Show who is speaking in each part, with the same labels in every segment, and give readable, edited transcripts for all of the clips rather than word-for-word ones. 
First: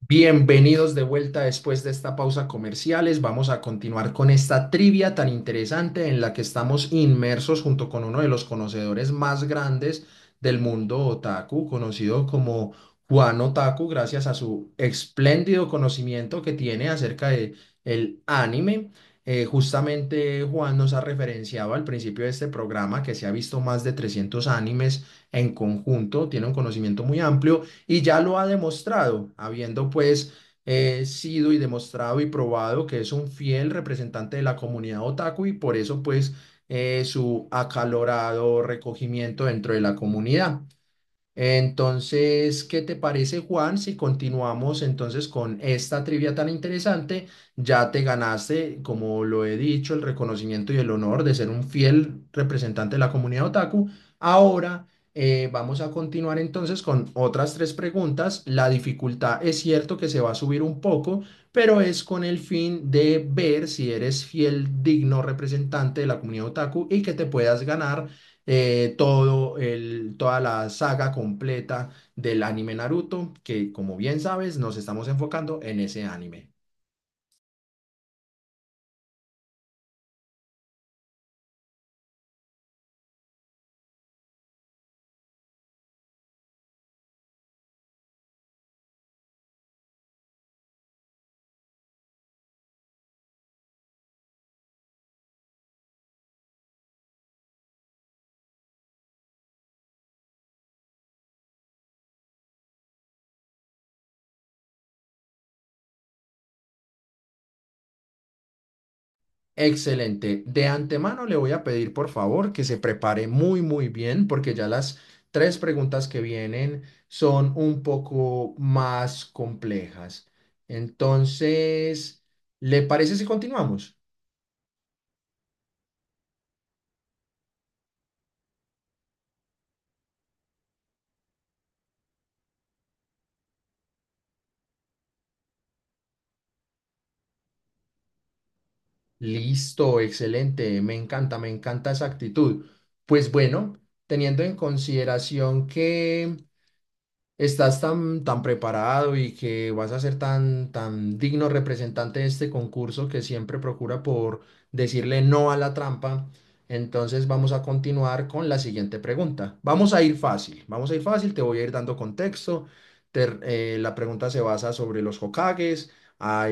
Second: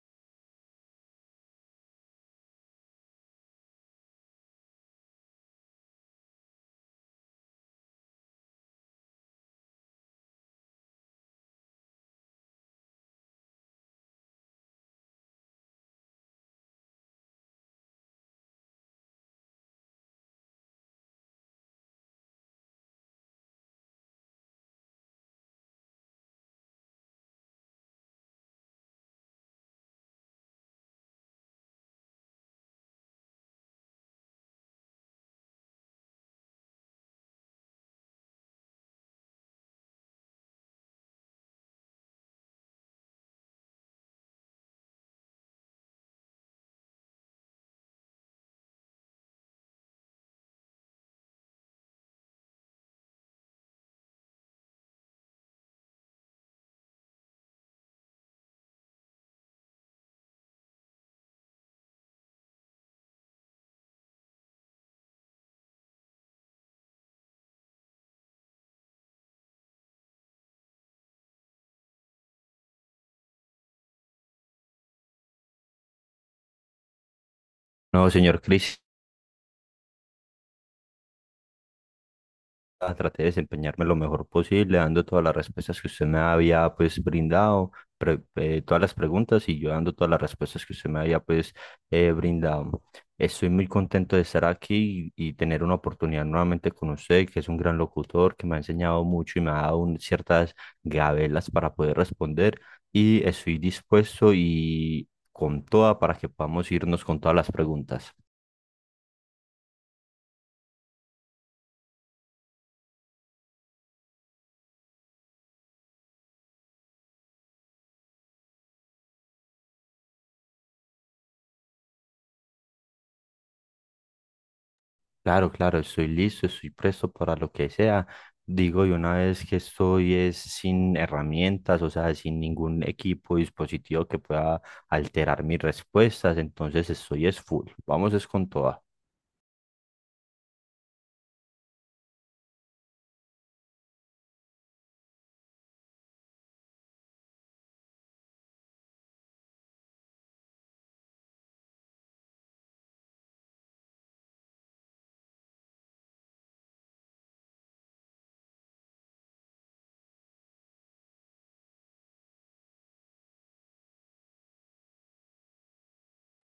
Speaker 1: Bienvenidos de vuelta después de esta pausa comerciales. Vamos a continuar con esta trivia tan interesante en la que estamos inmersos junto con uno de los conocedores más grandes del mundo otaku, conocido como Juan Otaku, gracias a su espléndido conocimiento que tiene acerca de el anime. Justamente Juan nos ha referenciado al principio de este programa que se ha visto más de 300 animes en conjunto, tiene un conocimiento muy amplio y ya lo ha demostrado, habiendo pues sido y demostrado y probado que es un fiel representante de la comunidad otaku y por eso pues su acalorado recogimiento dentro de la comunidad. Entonces, ¿qué te parece, Juan? Si continuamos entonces con esta trivia tan interesante, ya te ganaste, como lo he dicho, el reconocimiento y el honor de ser un fiel representante de la comunidad otaku. Ahora vamos a continuar entonces con otras tres preguntas. La dificultad es cierto que se va a subir un poco, pero es con el fin de ver si eres fiel, digno representante de la comunidad otaku y que te puedas ganar toda la saga completa del anime Naruto, que como bien sabes, nos estamos enfocando en ese anime.
Speaker 2: No, señor Cris, traté de desempeñarme lo mejor posible, dando todas las respuestas que usted me había pues brindado, todas las preguntas y yo dando todas las respuestas que usted me había pues brindado. Estoy muy contento de estar aquí y tener una oportunidad nuevamente con usted, que es un gran locutor, que me ha enseñado mucho y me ha dado ciertas gabelas para poder responder y estoy dispuesto y con toda para que podamos irnos con todas las preguntas.
Speaker 1: Excelente. De antemano le voy a pedir por favor que se prepare muy muy bien porque ya las tres preguntas que vienen son un poco más complejas. Entonces, ¿le parece si continuamos?
Speaker 2: Claro, claro, estoy listo, estoy presto para lo que sea. Digo, y una vez que estoy es sin herramientas, o sea, sin ningún equipo, dispositivo que pueda alterar mis respuestas, entonces estoy es full. Vamos es con toda.
Speaker 1: Listo, excelente, me encanta esa actitud. Pues bueno, teniendo en consideración que estás tan, tan preparado y que vas a ser tan, tan digno representante de este concurso que siempre procura por decirle no a la trampa. Entonces vamos a continuar con la siguiente pregunta. Vamos a ir fácil, vamos a ir fácil, te voy a ir dando contexto. Te- la pregunta se basa sobre los Hokages.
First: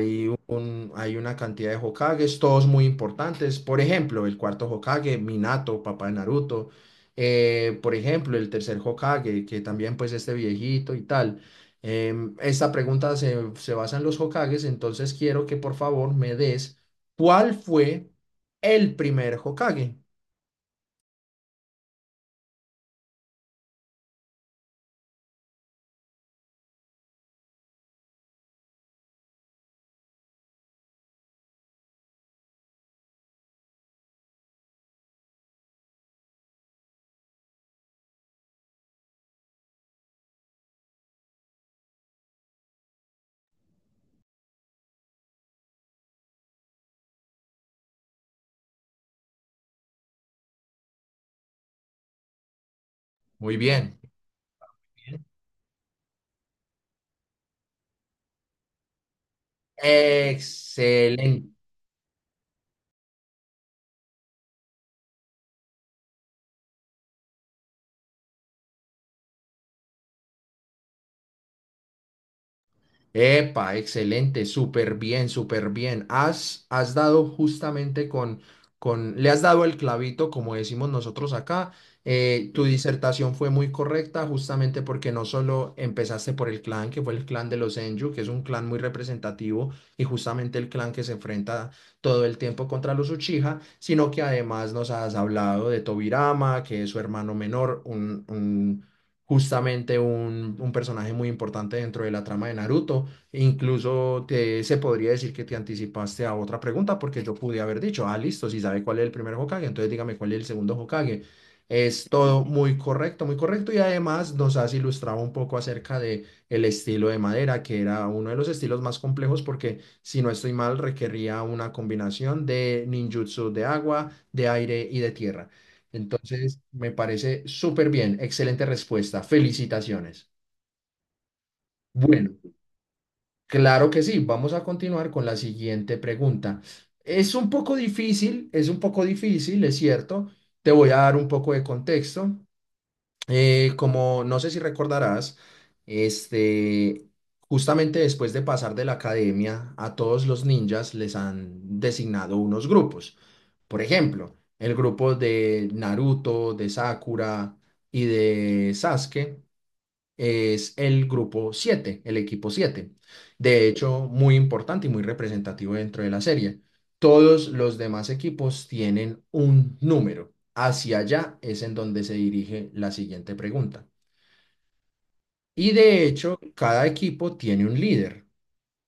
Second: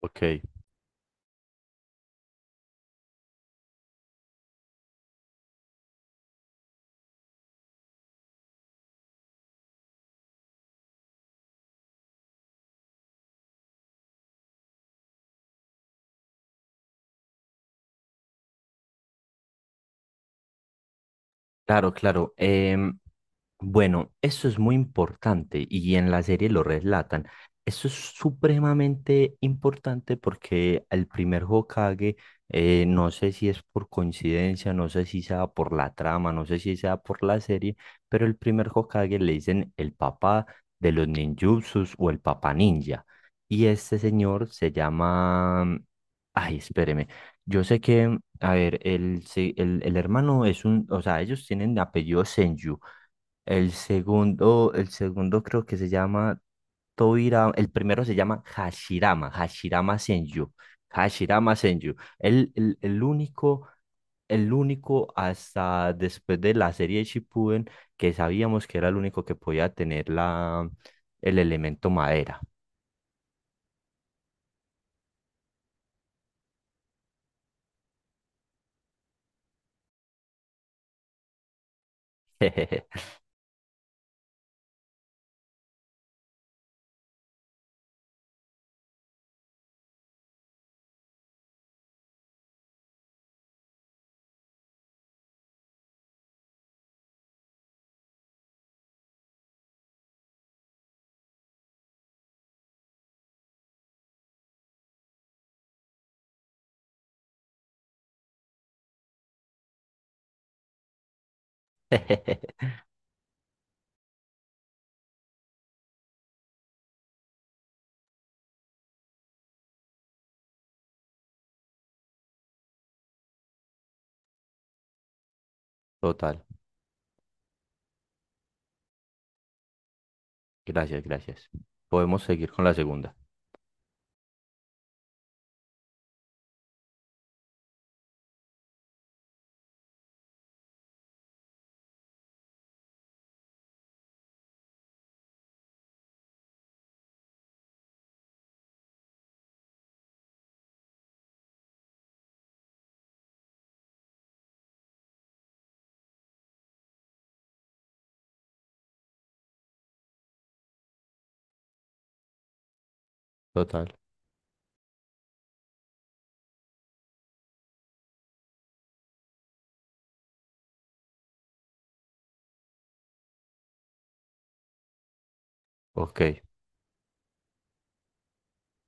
Speaker 2: Ok,
Speaker 1: un, hay una cantidad de Hokages, todos muy importantes. Por ejemplo, el cuarto Hokage, Minato, papá de Naruto. Por ejemplo, el tercer Hokage, que también pues este viejito y tal. Esta pregunta se basa en los Hokages, entonces quiero que por favor me des cuál fue el primer Hokage.
Speaker 2: claro, claro. Bueno, eso es muy importante y en la serie lo relatan. Eso es supremamente importante porque el primer Hokage, no sé si es por coincidencia, no sé si sea por la trama, no sé si sea por la serie, pero el primer Hokage le dicen el papá de los ninjutsus o el papá ninja. Y este señor se llama... Ay, espéreme. Yo sé que, a ver, el hermano es un, o sea, ellos tienen apellido Senju.
Speaker 1: Muy bien.
Speaker 2: El
Speaker 1: Bien.
Speaker 2: segundo creo que se llama Toira, el primero se llama Hashirama, Hashirama Senju.
Speaker 1: Excelente.
Speaker 2: Hashirama Senju. El único, el único hasta después de la serie de Shippuden que sabíamos que era el único que podía tener la, el elemento madera.
Speaker 1: Epa, excelente, súper bien, súper bien. Has, has dado justamente con, le has dado el clavito, como decimos nosotros acá. Tu disertación fue muy correcta, justamente porque no solo empezaste por el clan, que fue el clan de los Enju, que es un clan muy representativo y justamente el clan que se enfrenta todo el tiempo contra los Uchiha, sino que además nos has hablado de Tobirama, que es su hermano menor, justamente un personaje muy importante dentro de la trama de Naruto. E incluso se podría decir que te anticipaste a otra pregunta porque yo pude haber dicho, ah, listo, si sabe cuál es el primer Hokage, entonces dígame cuál es el segundo Hokage. Es todo muy correcto y además nos has ilustrado un poco acerca de el estilo de madera, que era uno de los estilos más complejos porque, si no estoy mal, requería una combinación de ninjutsu de agua, de aire y de tierra.
Speaker 2: Total.
Speaker 1: Entonces, me parece súper bien, excelente respuesta, felicitaciones.
Speaker 2: Gracias, gracias. Podemos
Speaker 1: Bueno.
Speaker 2: seguir con la segunda.
Speaker 1: Claro que sí, vamos a continuar con la siguiente pregunta. Es un poco difícil, es un poco difícil, es cierto. Te voy a dar un poco de contexto. Como no sé si recordarás, este, justamente después de pasar de la academia, a todos los ninjas les han designado unos grupos. Por ejemplo, el grupo de Naruto, de Sakura y de Sasuke es el grupo 7, el equipo 7. De
Speaker 2: Total.
Speaker 1: hecho, muy importante y muy representativo dentro de la serie. Todos los demás equipos tienen un número. Hacia allá es en donde se dirige la siguiente pregunta. Y de
Speaker 2: Ok,
Speaker 1: hecho, cada equipo tiene un líder.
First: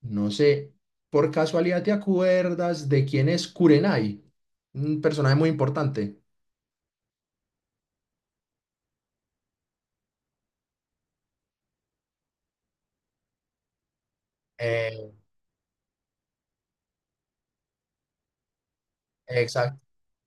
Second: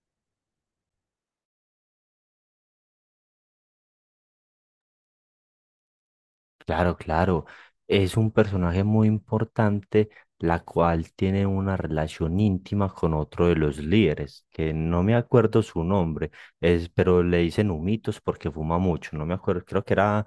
Speaker 1: No sé, por casualidad te acuerdas de quién es Kurenai, un personaje muy importante.
Speaker 2: claro, claro. Es un personaje muy importante, la cual tiene una relación íntima con otro de los líderes, que no
Speaker 1: Eh,
Speaker 2: me acuerdo su nombre, es, pero le dicen humitos porque fuma mucho. No me acuerdo,
Speaker 1: exacto,
Speaker 2: creo que era,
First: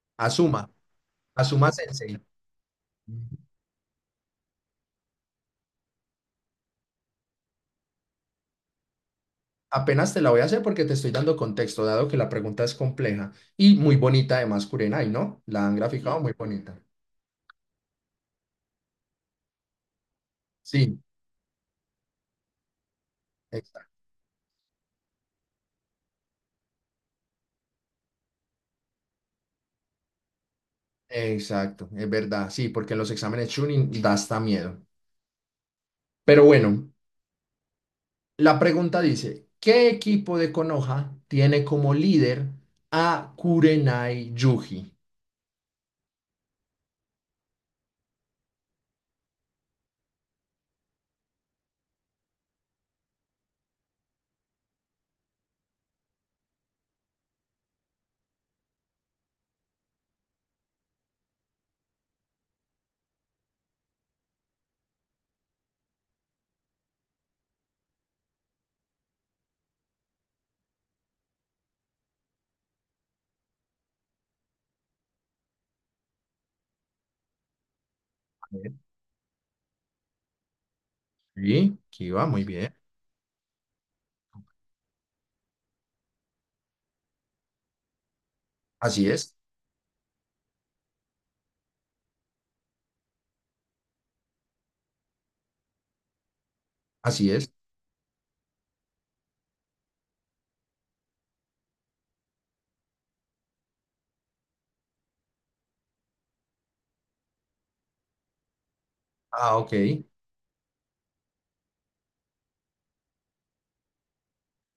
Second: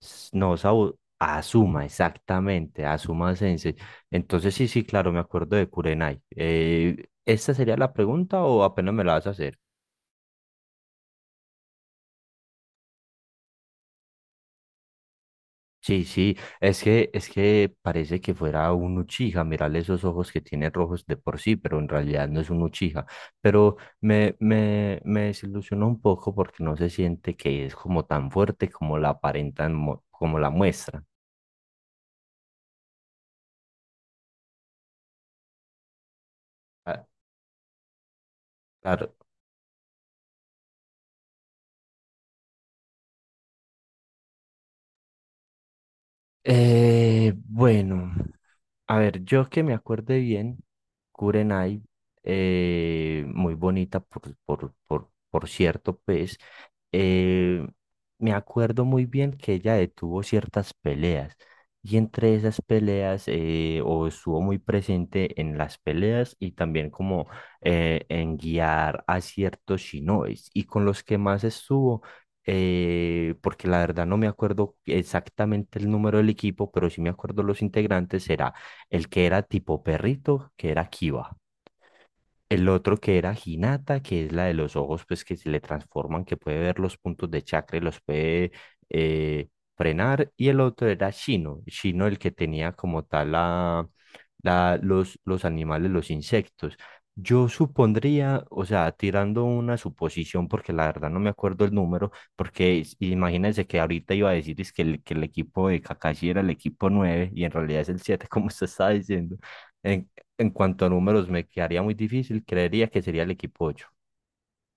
Speaker 2: s- no,
Speaker 1: Asuma,
Speaker 2: Sabu-
Speaker 1: Asuma
Speaker 2: Azuma,
Speaker 1: Sensei.
Speaker 2: exactamente, Azuma Sensei. Entonces, sí, sí, claro, me acuerdo de Kurenai. ¿Esta sería la pregunta o apenas me la vas a hacer?
Speaker 1: Apenas te la voy a hacer porque te estoy dando contexto, dado que la pregunta es compleja y muy bonita además, Kurenai, ¿no? La han
Speaker 2: Sí,
Speaker 1: graficado. Sí, muy
Speaker 2: sí,
Speaker 1: bonita.
Speaker 2: es que parece que fuera un Uchiha, mirarle esos ojos que tiene
Speaker 1: Sí,
Speaker 2: rojos de por sí, pero en realidad no es un Uchiha. Pero
Speaker 1: exacto,
Speaker 2: me desilusionó un poco porque no se siente que es como tan fuerte como la aparentan, como la muestra.
Speaker 1: exacto, es verdad, sí, porque en los exámenes Chunin da hasta miedo. Pero bueno,
Speaker 2: Ah,
Speaker 1: la pregunta
Speaker 2: claro.
Speaker 1: dice, ¿qué equipo de Konoha tiene como líder a Kurenai Yuji?
Speaker 2: Bueno. A ver, yo que me acuerde bien, Kurenai, muy bonita por cierto, pues, eh, me acuerdo muy bien que ella detuvo ciertas peleas y entre esas peleas, o estuvo muy presente en las peleas y también como en guiar a ciertos shinobis y con los que más estuvo. Porque la verdad no me acuerdo exactamente el número del equipo, pero sí me acuerdo los integrantes,
Speaker 1: A
Speaker 2: será
Speaker 1: ver,
Speaker 2: el que era tipo perrito, que era Kiba.
Speaker 1: sí, Kiba, muy
Speaker 2: El
Speaker 1: bien.
Speaker 2: otro que era Hinata, que es la de los ojos, pues que se le transforman, que puede ver los puntos de chakra y los puede
Speaker 1: Así es,
Speaker 2: eh, frenar. Y el otro era Shino, Shino el que tenía como tal la, los animales, los insectos.
Speaker 1: así
Speaker 2: Yo
Speaker 1: es.
Speaker 2: supondría, o sea, tirando una suposición, porque la verdad no me acuerdo el número, porque imagínense que ahorita iba a decir es que el equipo de Kakashi era el equipo 9 y en realidad es el 7 como usted estaba diciendo.
Speaker 1: Ah, ok.
Speaker 2: En cuanto a números, me quedaría muy difícil. Creería que sería el equipo ocho.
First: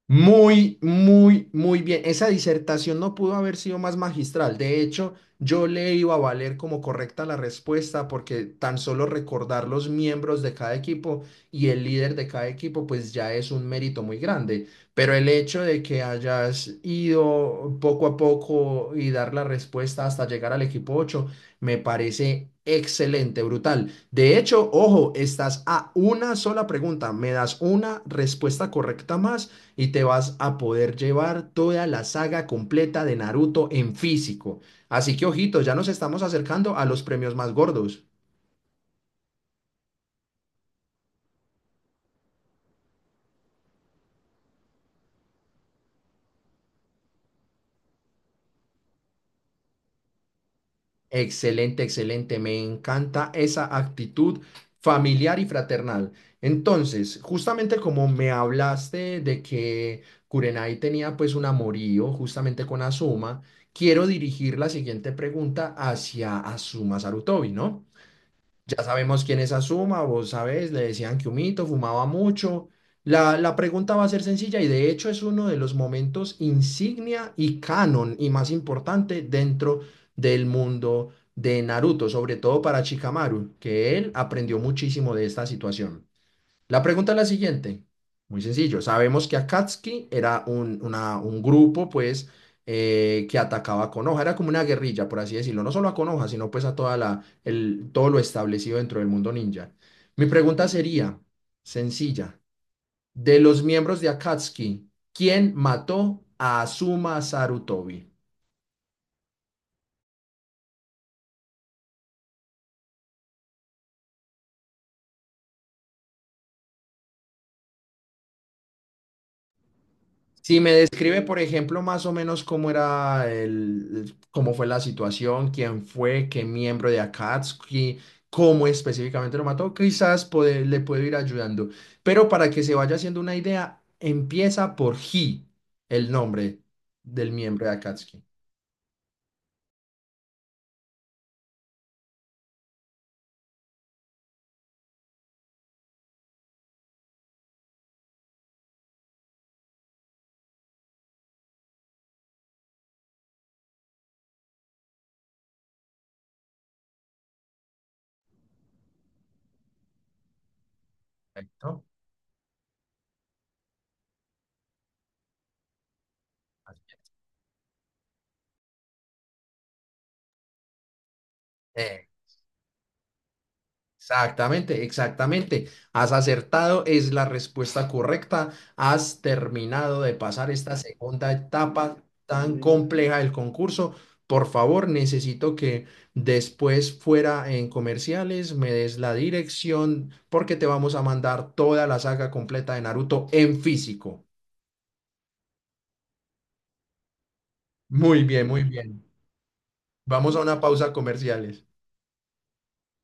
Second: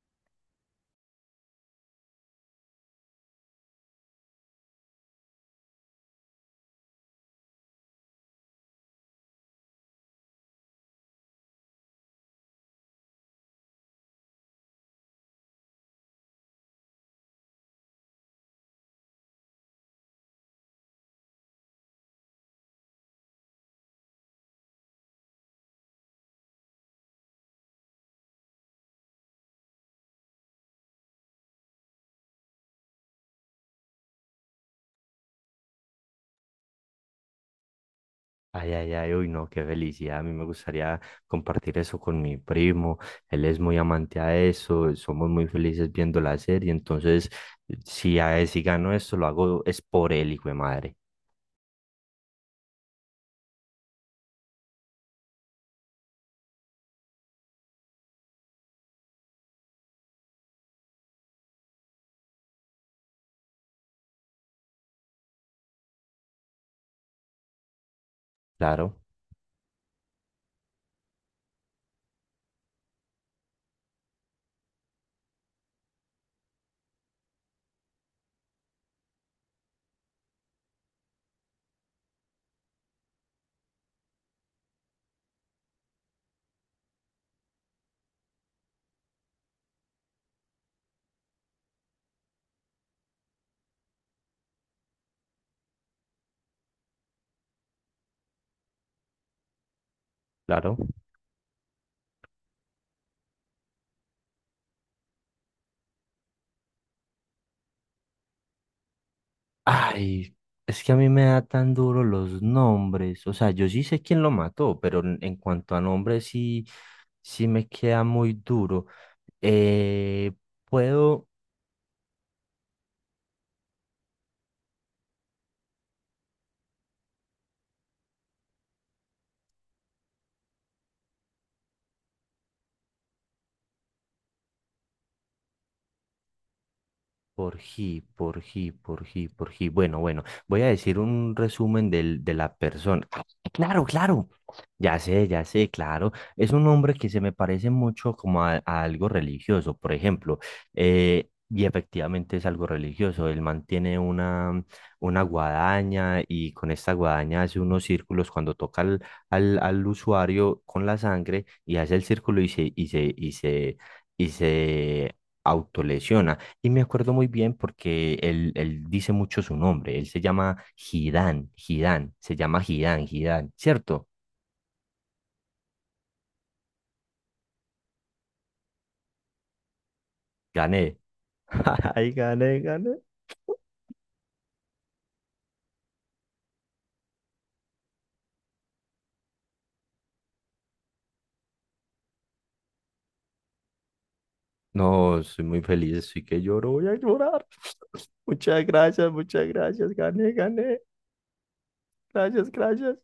Speaker 1: Muy, muy, muy bien. Esa disertación no pudo haber sido más magistral. De hecho, yo le iba a valer como correcta la respuesta porque tan solo recordar los miembros de cada equipo y el líder de cada equipo, pues ya es un mérito muy grande. Pero el hecho de que hayas ido poco a poco y dar la respuesta hasta llegar al equipo 8, me parece excelente, brutal. De hecho, ojo, estás a una sola pregunta. Me das una respuesta correcta más y te vas a poder llevar toda la saga completa de Naruto en físico. Así que ojito, ya nos estamos acercando a los premios más gordos.
Speaker 2: Ay, ay, ay, uy, no, qué felicidad. A mí me gustaría compartir eso con mi primo. Él es muy amante a eso. Somos muy felices viendo la serie. Entonces, si, a él, si gano esto, lo hago es por él, hijo de madre.
Speaker 1: Excelente, excelente. Me encanta esa actitud familiar y fraternal. Entonces, justamente como me hablaste de que Kurenai tenía pues un amorío justamente con Asuma, quiero dirigir la siguiente pregunta hacia Asuma Sarutobi, ¿no? Ya
Speaker 2: Claro,
Speaker 1: sabemos quién es Azuma, vos sabés, le decían que humito, fumaba mucho. La pregunta va a ser sencilla y de hecho es uno de los momentos insignia y canon y más importante dentro del mundo de Naruto, sobre todo para Shikamaru, que él aprendió muchísimo de esta situación. La pregunta es la siguiente, muy sencillo. Sabemos que Akatsuki era un grupo, pues, que atacaba a Konoha, era como una guerrilla, por así decirlo, no solo a Konoha, sino pues a todo lo establecido dentro del mundo ninja. Mi pregunta
Speaker 2: claro.
Speaker 1: sería, sencilla, de los miembros de Akatsuki, ¿quién mató a Asuma Sarutobi?
Speaker 2: Ay, es que a mí me da tan duro los nombres. O sea, yo sí sé quién lo mató, pero en cuanto a nombres, sí, sí me queda muy duro. Eh,
Speaker 1: Si me describe,
Speaker 2: Puedo.
Speaker 1: por ejemplo, más o menos cómo era cómo fue la situación, quién fue, qué miembro de Akatsuki, cómo específicamente lo mató, quizás le puedo ir ayudando. Pero para que se vaya haciendo una idea, empieza por He, el nombre del
Speaker 2: Por
Speaker 1: miembro de
Speaker 2: G,
Speaker 1: Akatsuki.
Speaker 2: por G, por G, por G. Bueno, bueno, voy a decir un resumen del, de la persona. Ah, claro, claro. Ya sé, claro. Es un hombre que se me parece mucho como a algo religioso, por ejemplo. Y efectivamente es algo religioso. Él mantiene una guadaña y con esta guadaña hace unos círculos cuando toca al, al usuario con la sangre y
Speaker 1: Perfecto.
Speaker 2: hace el círculo y se autolesiona. Y me acuerdo muy bien porque él dice mucho su nombre. Él se llama Gidán, Gidán, se llama Gidán, Gidán, ¿cierto?
Speaker 1: Exactamente, exactamente. Has acertado, es la respuesta correcta. Has terminado de pasar esta
Speaker 2: Gané.
Speaker 1: segunda etapa
Speaker 2: Ay,
Speaker 1: tan
Speaker 2: gané, gané.
Speaker 1: compleja del concurso. Por favor, necesito que después fuera en comerciales me des la dirección porque te vamos a mandar toda la saga completa de Naruto en físico.
Speaker 2: No, soy muy feliz, estoy que lloro, voy a llorar.
Speaker 1: Muy bien, muy bien.
Speaker 2: Muchas gracias, gané,
Speaker 1: Vamos a una
Speaker 2: gané.
Speaker 1: pausa comerciales.
Speaker 2: Gracias, gracias.